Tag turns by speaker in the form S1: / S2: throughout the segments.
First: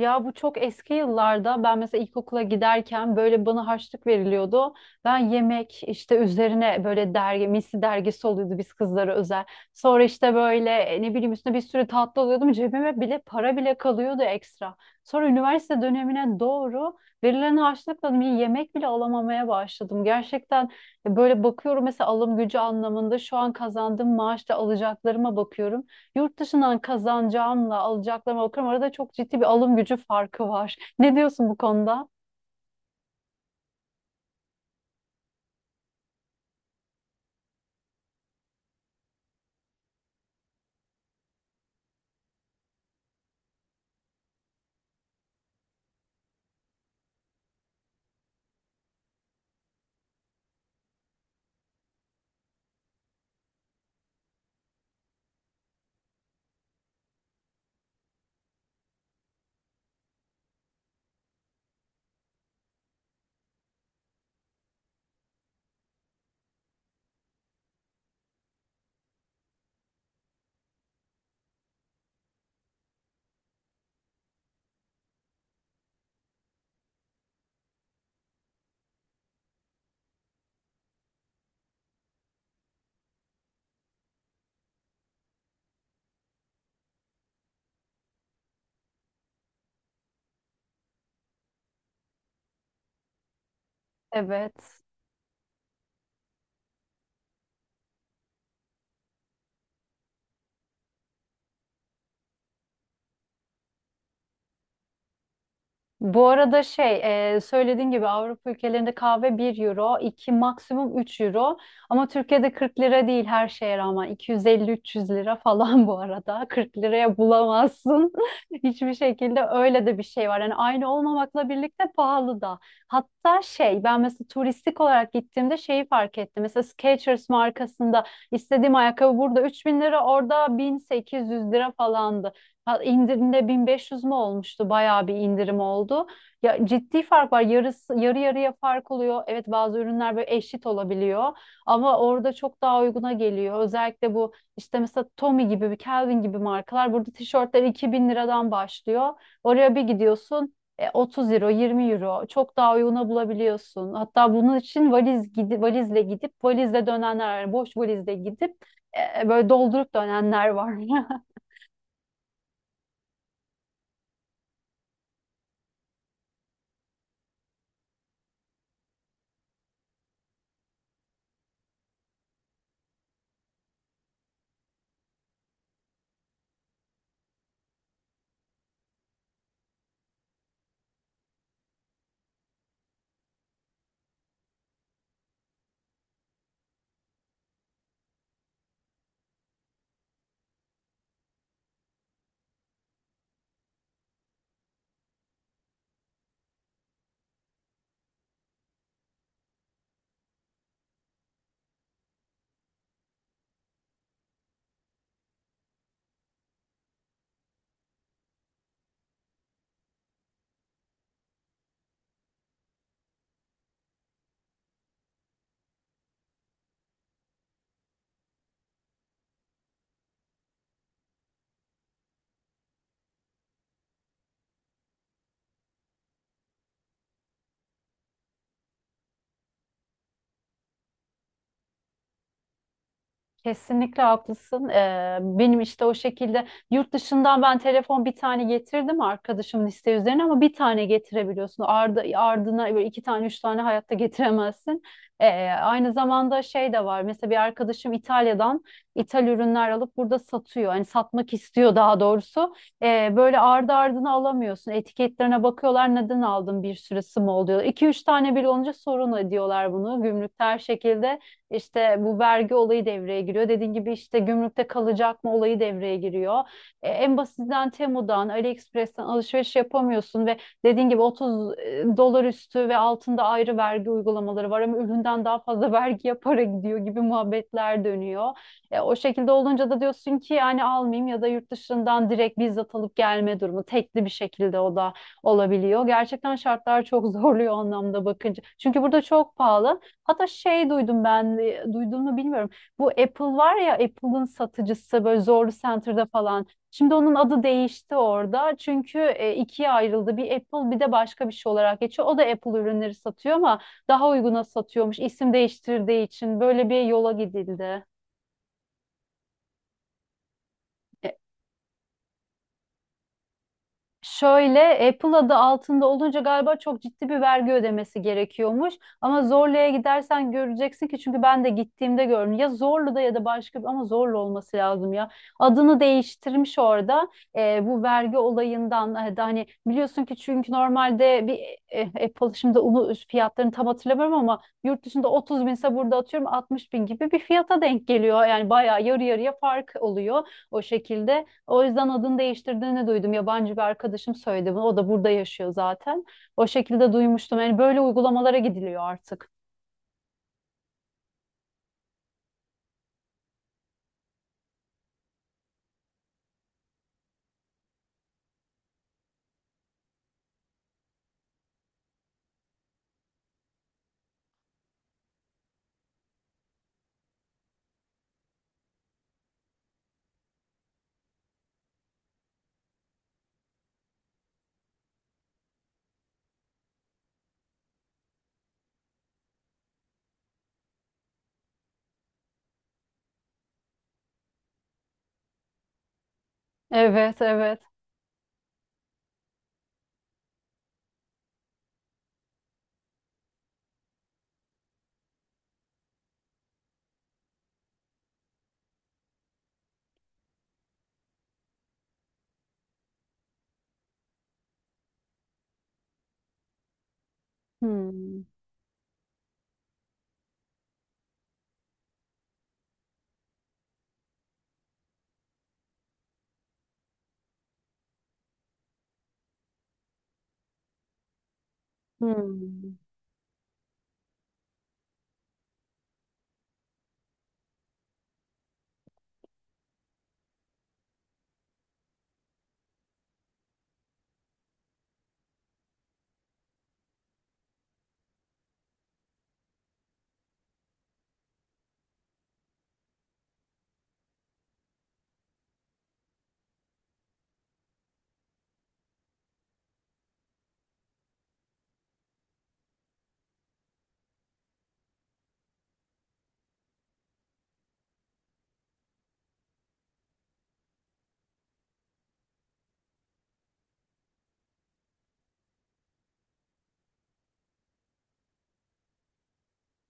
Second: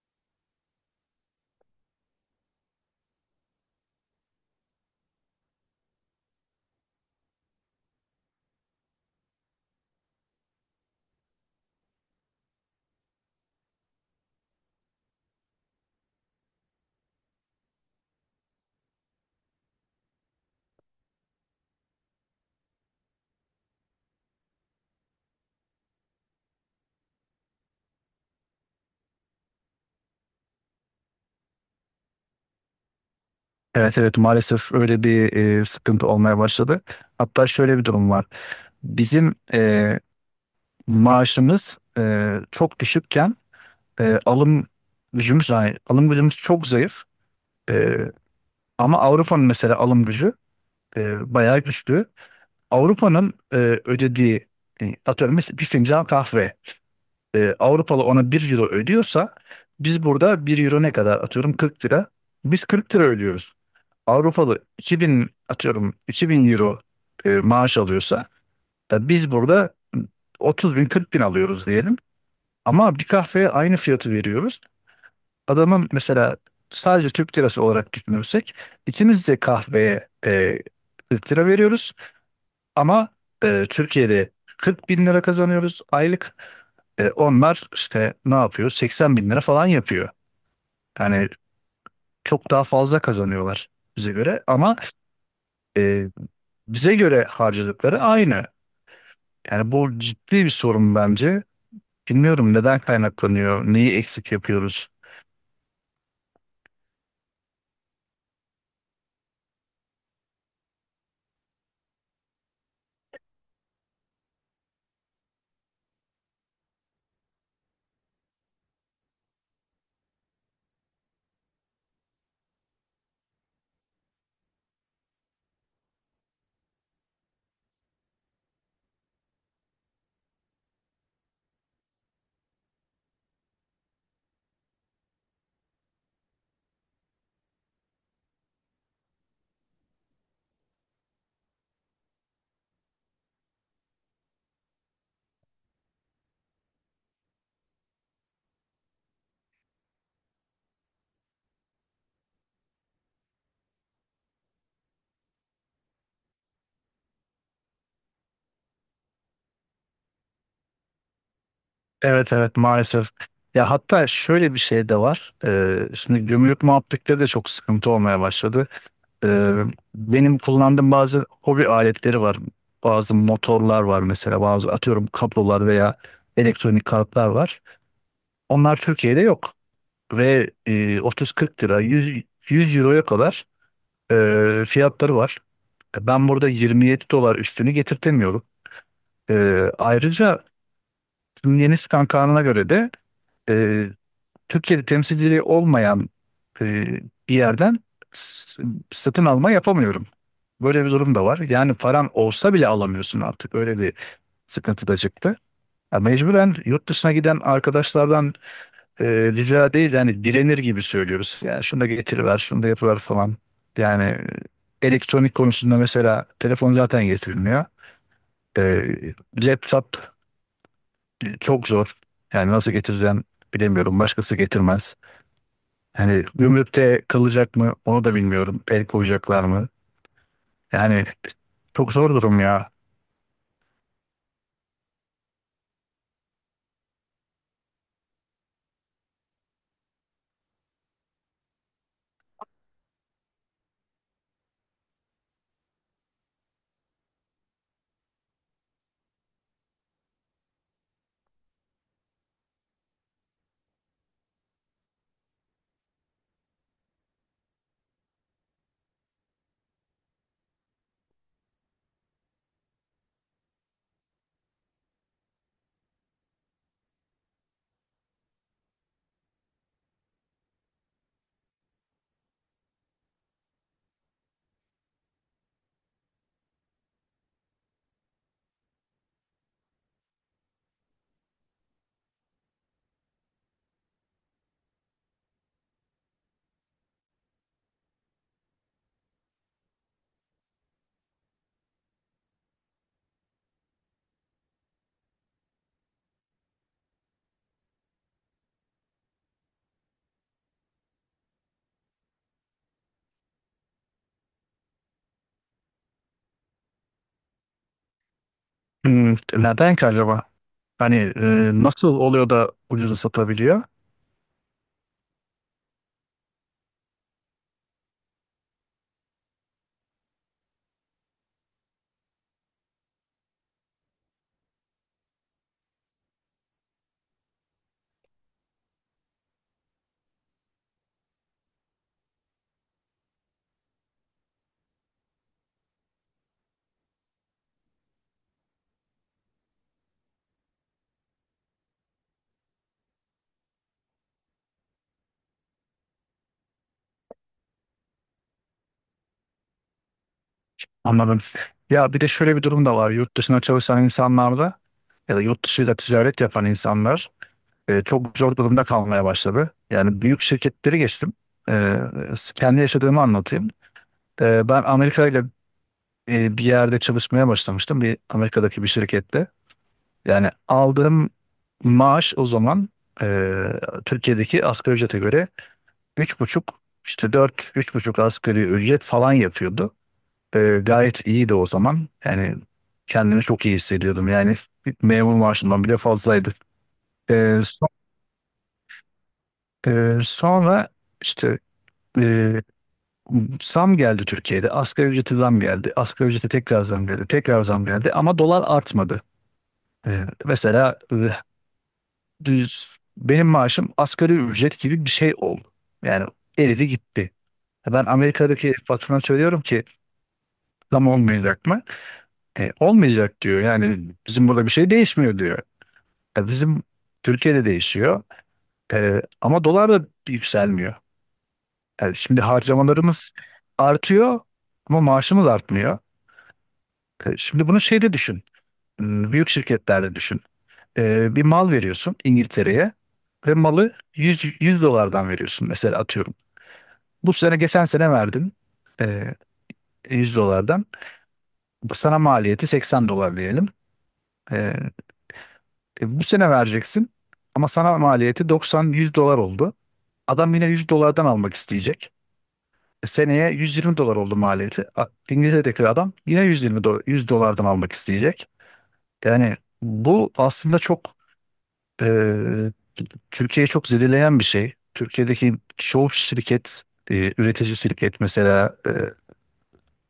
S1: Ya bu çok eski yıllarda ben mesela ilkokula giderken böyle bana harçlık veriliyordu. Ben yemek işte üzerine böyle dergi, misli dergisi oluyordu biz kızlara özel. Sonra işte böyle ne bileyim üstüne bir sürü tatlı alıyordum. Cebime bile para bile kalıyordu ekstra. Sonra üniversite dönemine doğru verilen harçlıkla bir yemek bile alamamaya başladım. Gerçekten böyle bakıyorum mesela alım gücü anlamında şu an kazandığım maaşla alacaklarıma bakıyorum. Yurt dışından kazanacağımla alacaklarıma bakıyorum. Arada çok ciddi bir alım gücü farkı var. Ne diyorsun bu konuda?
S2: Evet, evet, maalesef öyle bir sıkıntı olmaya başladı. Hatta şöyle bir durum var. Bizim maaşımız çok düşükken alım gücümüz zayıf. Alım gücümüz çok zayıf. E, ama Avrupa'nın mesela alım gücü bayağı güçlü. Avrupa'nın ödediği atıyorum mesela bir fincan kahve. Avrupalı ona bir euro ödüyorsa biz burada bir euro ne kadar atıyorum 40 lira. Biz 40 lira ödüyoruz. Avrupalı 2.000 atıyorum 2.000 euro maaş alıyorsa biz burada 30 bin 40 bin alıyoruz diyelim. Ama bir kahveye aynı fiyatı veriyoruz. Adamın mesela sadece Türk lirası olarak düşünürsek ikimiz de kahveye 40 lira veriyoruz. Ama Türkiye'de 40 bin lira kazanıyoruz aylık. Onlar işte ne yapıyor? 80 bin lira falan yapıyor. Yani çok daha fazla kazanıyorlar bize göre
S1: Evet.
S2: ama e, bize göre harcadıkları aynı. Yani bu ciddi bir sorun bence. Bilmiyorum neden kaynaklanıyor, neyi eksik yapıyoruz.
S1: Bu arada şey söylediğin gibi Avrupa ülkelerinde kahve bir euro, 2 maksimum 3 euro ama Türkiye'de 40 lira değil, her şeye rağmen 250-300 lira falan bu arada, 40 liraya bulamazsın hiçbir şekilde. Öyle de bir şey var yani, aynı olmamakla birlikte pahalı da. Hatta şey, ben mesela turistik olarak gittiğimde şeyi fark ettim. Mesela Skechers markasında istediğim ayakkabı burada 3000 lira, orada 1800 lira falandı. Ha, indirimde 1500 mü olmuştu? Bayağı bir indirim oldu. Ya, ciddi fark var. Yarısı, yarı yarıya fark oluyor. Evet, bazı ürünler böyle eşit olabiliyor ama orada çok daha uyguna geliyor. Özellikle bu işte mesela Tommy gibi, bir Calvin gibi markalar, burada tişörtler 2000 liradan başlıyor. Oraya bir gidiyorsun 30 euro, 20 euro çok daha uyguna bulabiliyorsun. Hatta bunun için valizle gidip valizle dönenler var. Boş valizle gidip böyle doldurup dönenler var.
S2: Evet, evet, maalesef. Ya hatta şöyle bir şey de var. Şimdi gümrük muhabbetleri de çok sıkıntı olmaya başladı. Ee, benim kullandığım bazı hobi aletleri var. Bazı motorlar var mesela, bazı atıyorum kablolar veya elektronik kartlar var. Onlar Türkiye'de yok. Ve 30-40 lira, 100, 100 euroya kadar fiyatları var. Ben burada 27 dolar üstünü getirtemiyorum. E, ayrıca yeni çıkan kanuna göre de e, Türkiye'de temsilciliği olmayan e, bir yerden s- satın alma yapamıyorum. Böyle bir durum da var. Yani paran olsa bile alamıyorsun artık. Öyle bir sıkıntı da çıktı. Ya mecburen yurt dışına giden arkadaşlardan rica değil yani direnir gibi söylüyoruz. Yani şunu da getiriver, şunu da yapıver falan. Yani elektronik konusunda mesela telefon zaten getirilmiyor. E, laptop çok zor. Yani nasıl getireceğim bilemiyorum. Başkası getirmez. Hani gümrükte kalacak mı onu da bilmiyorum. El koyacaklar mı? Yani çok zor durum ya.
S1: Kesinlikle haklısın. Benim işte o şekilde yurt dışından ben telefon bir tane getirdim arkadaşımın isteği üzerine, ama bir tane getirebiliyorsun. Ardı ardına böyle iki tane, üç tane hayatta getiremezsin. Aynı zamanda şey de var. Mesela bir arkadaşım İtalya'dan ithal ürünler alıp burada satıyor. Hani satmak istiyor daha doğrusu. Böyle ardı ardına alamıyorsun. Etiketlerine bakıyorlar, neden aldın, bir sürü mı oluyor. İki üç tane bile olunca sorun ediyorlar bunu. Gümrükte her şekilde. İşte bu vergi olayı devreye giriyor. Dediğin gibi işte gümrükte kalacak mı olayı devreye giriyor. En basitinden Temu'dan, AliExpress'ten alışveriş yapamıyorsun ve dediğin gibi 30 dolar üstü ve altında ayrı vergi uygulamaları var, ama üründen daha fazla vergiye para gidiyor gibi muhabbetler dönüyor. O şekilde olunca da diyorsun ki yani almayayım, ya da yurt dışından direkt bizzat alıp gelme durumu, tekli bir şekilde o da olabiliyor. Gerçekten şartlar çok zorluyor o anlamda bakınca. Çünkü burada çok pahalı. Hatta şey duydum ben, duydum mu bilmiyorum. Bu Apple var ya, Apple'ın satıcısı böyle Zorlu Center'da falan. Şimdi onun adı değişti orada. Çünkü ikiye ayrıldı. Bir Apple, bir de başka bir şey olarak geçiyor. O da Apple ürünleri satıyor ama daha uyguna satıyormuş. İsim değiştirdiği için böyle bir yola gidildi.
S2: Neden ki acaba? Hani nasıl oluyor da ucuza satabiliyor?
S1: Şöyle, Apple adı altında olunca galiba çok ciddi bir vergi ödemesi gerekiyormuş. Ama Zorlu'ya gidersen göreceksin, ki çünkü ben de gittiğimde gördüm. Ya Zorlu'da ya da başka bir, ama Zorlu olması lazım ya. Adını değiştirmiş orada bu vergi olayından da, hani biliyorsun ki çünkü normalde bir Apple, şimdi onu, fiyatlarını tam hatırlamıyorum ama yurt dışında 30 binse burada atıyorum 60 bin gibi bir fiyata denk geliyor. Yani bayağı yarı yarıya fark oluyor o şekilde. O yüzden adını değiştirdiğini duydum. Yabancı bir arkadaşım söyledi bunu. O da burada yaşıyor zaten. O şekilde duymuştum. Yani böyle uygulamalara gidiliyor artık.
S2: Anladım. Ya bir de şöyle bir durum da var. Yurt dışına çalışan insanlarda ya da yurt dışıyla ticaret yapan insanlar çok zor durumda kalmaya başladı. Yani büyük şirketleri geçtim. E, kendi yaşadığımı anlatayım. Ben Amerika ile bir yerde çalışmaya başlamıştım. Bir Amerika'daki bir şirkette. Yani aldığım maaş o zaman Türkiye'deki asgari ücrete göre üç buçuk işte dört üç buçuk asgari ücret falan yapıyordu. Gayet iyiydi o zaman. Yani kendimi çok iyi hissediyordum. Yani bir memur maaşından bile fazlaydı. Eee,
S1: Evet, evet.
S2: so- sonra işte eee, zam geldi Türkiye'de. Asgari ücrete zam geldi. Asgari ücrete tekrar zam geldi. Tekrar zam geldi ama dolar artmadı. Mesela düz benim maaşım asgari ücret gibi bir şey oldu. Yani eridi gitti. Ben
S1: Hmm.
S2: Amerika'daki patrona söylüyorum ki zam olmayacak mı? Olmayacak diyor. Yani bizim burada bir şey değişmiyor diyor. Bizim Türkiye'de değişiyor. Ama dolar da yükselmiyor. Yani şimdi
S1: Hmm.
S2: harcamalarımız artıyor ama maaşımız artmıyor. Şimdi bunu şeyde düşün. Büyük şirketlerde düşün. Bir mal veriyorsun İngiltere'ye ve malı yüz dolardan veriyorsun mesela atıyorum. Bu sene geçen sene verdim e, 100 dolardan. Sana maliyeti 80 dolar diyelim. E, bu sene vereceksin ama sana maliyeti 90-100 dolar oldu. Adam yine 100 dolardan almak isteyecek. Seneye 120 dolar oldu maliyeti. İngiltere'deki adam yine 100 dolardan almak isteyecek. Yani bu aslında çok e, Türkiye'yi çok zedeleyen bir şey. Türkiye'deki çoğu şirket, üretici şirket mesela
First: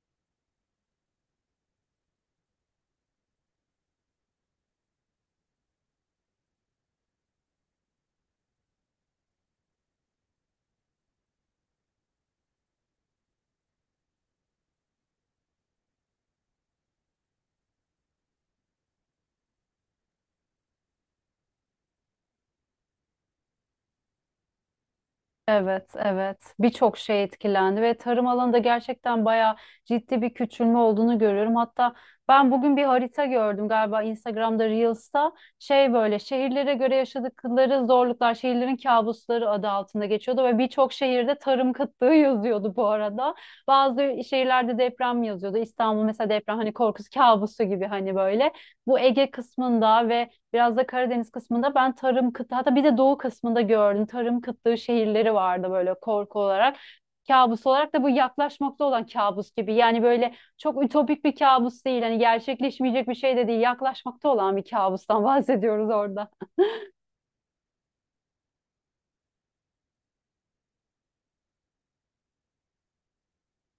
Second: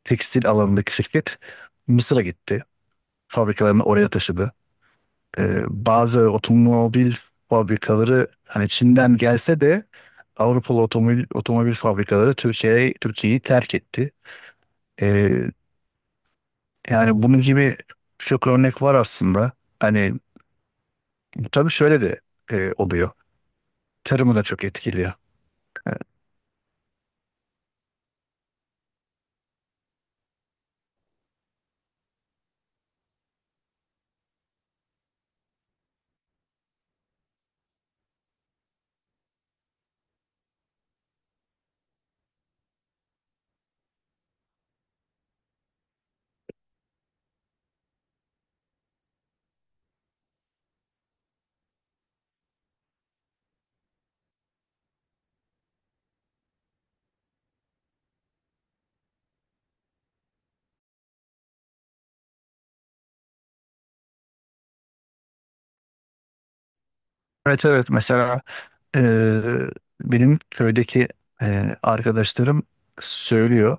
S2: tekstil alanındaki şirket Mısır'a gitti. Fabrikalarını oraya taşıdı. Bazı otomobil fabrikaları hani Çin'den gelse de Avrupalı otomobil fabrikaları Türkiye'yi terk etti. Ee, yani bunun gibi çok örnek var aslında. Hani tabii şöyle de oluyor. Tarımı da çok etkili.
S1: Evet,
S2: Evet.
S1: evet. Birçok şey etkilendi ve tarım alanında gerçekten bayağı ciddi bir küçülme olduğunu görüyorum. Hatta ben bugün bir harita gördüm, galiba Instagram'da, Reels'ta. Şey böyle, şehirlere göre yaşadıkları zorluklar, şehirlerin kabusları adı altında geçiyordu ve birçok şehirde tarım kıtlığı yazıyordu bu arada. Bazı şehirlerde deprem yazıyordu. İstanbul mesela deprem, hani korkusu, kabusu gibi hani böyle. Bu Ege kısmında ve biraz da Karadeniz kısmında ben tarım kıtlığı, hatta bir de doğu kısmında gördüm. Tarım kıtlığı şehirleri vardı böyle, korku olarak. Kabus olarak da bu, yaklaşmakta olan kabus gibi. Yani böyle çok ütopik bir kabus değil. Hani gerçekleşmeyecek bir şey de değil. Yaklaşmakta olan bir kabustan bahsediyoruz orada.
S2: Evet, evet, mesela eee, benim köydeki arkadaşlarım söylüyor.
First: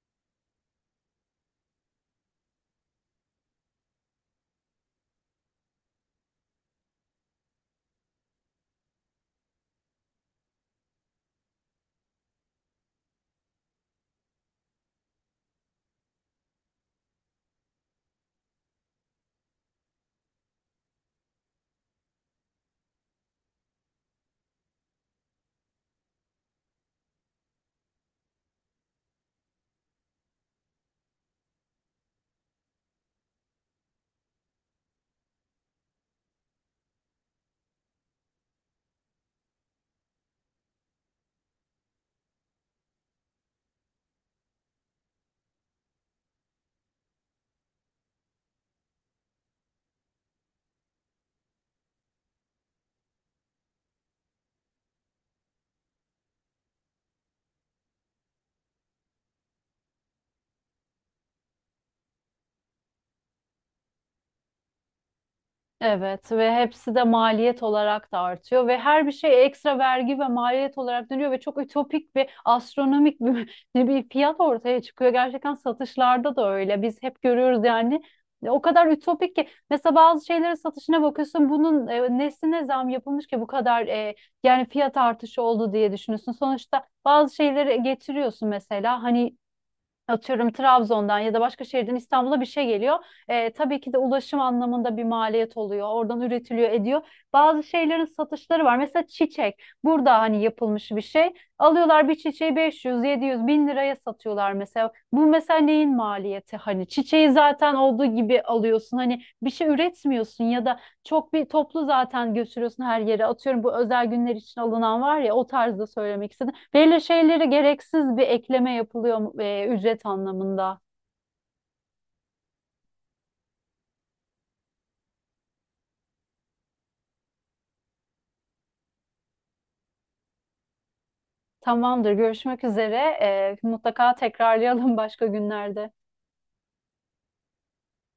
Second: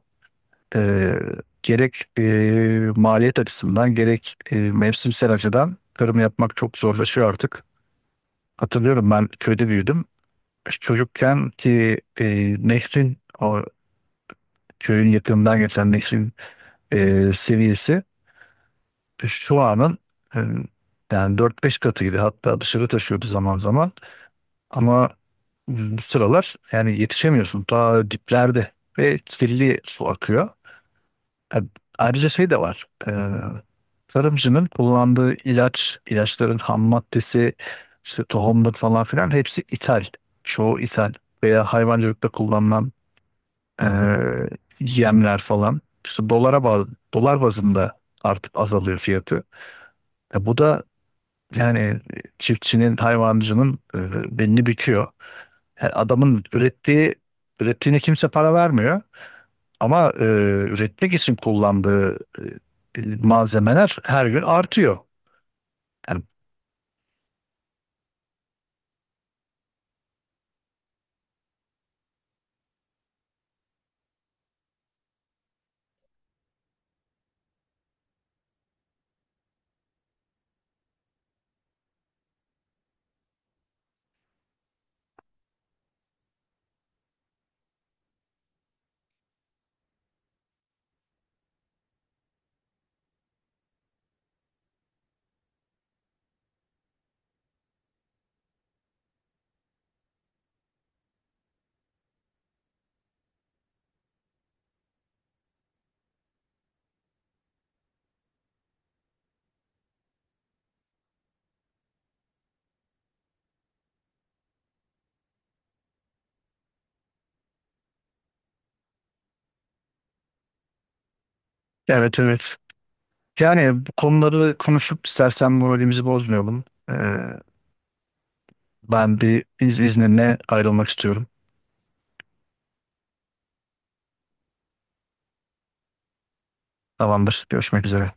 S2: Eee, gerek maliyet açısından gerek mevsimsel açıdan tarım yapmak çok zorlaşıyor artık. Hatırlıyorum ben köyde büyüdüm. Çocukken ki nehrin o köyün yakınından geçen nehrin seviyesi şu anın e, yani 4-5 katıydı. Hatta dışarı taşıyordu zaman zaman. Ama bu sıralar yani yetişemiyorsun. Ta diplerde ve kirli su akıyor. E, Ayrıca şey de var. Tarımcının kullandığı ilaç, ilaçların ham maddesi, işte tohumlar falan filan hepsi ithal. Çoğu ithal veya hayvancılıkta kullanılan Ee, yemler falan. İşte dolar bazında artık azalıyor fiyatı. Bu da yani çiftçinin, hayvancının belini büküyor. Yani adamın ürettiğine kimse para vermiyor. Ama üretmek için kullandığı malzemeler her gün artıyor. Yani.
S1: Evet, ve hepsi de maliyet olarak da artıyor ve her bir şey ekstra vergi ve maliyet olarak dönüyor ve çok ütopik ve astronomik bir, bir fiyat ortaya çıkıyor. Gerçekten satışlarda da öyle. Biz hep görüyoruz yani, o kadar ütopik ki mesela bazı şeylerin satışına bakıyorsun, bunun nesine zam yapılmış ki bu kadar, yani fiyat artışı oldu diye düşünüyorsun. Sonuçta bazı şeyleri getiriyorsun, mesela hani atıyorum Trabzon'dan ya da başka şehirden İstanbul'a bir şey geliyor. Tabii ki de ulaşım anlamında bir maliyet oluyor. Oradan üretiliyor, ediyor. Bazı şeylerin satışları var. Mesela çiçek. Burada hani yapılmış bir şey. Alıyorlar bir çiçeği 500, 700, 1000 liraya satıyorlar mesela. Bu mesela neyin maliyeti? Hani çiçeği zaten olduğu gibi alıyorsun. Hani bir şey üretmiyorsun ya da çok bir toplu zaten götürüyorsun her yere. Atıyorum bu özel günler için alınan var ya, o tarzda söylemek istedim. Belli şeylere gereksiz bir ekleme yapılıyor, ücret anlamında.
S2: Evet, evet. Yani bu konuları konuşup istersen moralimizi bozmayalım. Ee, ben bir izninle ayrılmak istiyorum.
S1: Tamamdır. Görüşmek üzere. Mutlaka tekrarlayalım başka günlerde.
S2: Tamamdır. Görüşmek üzere.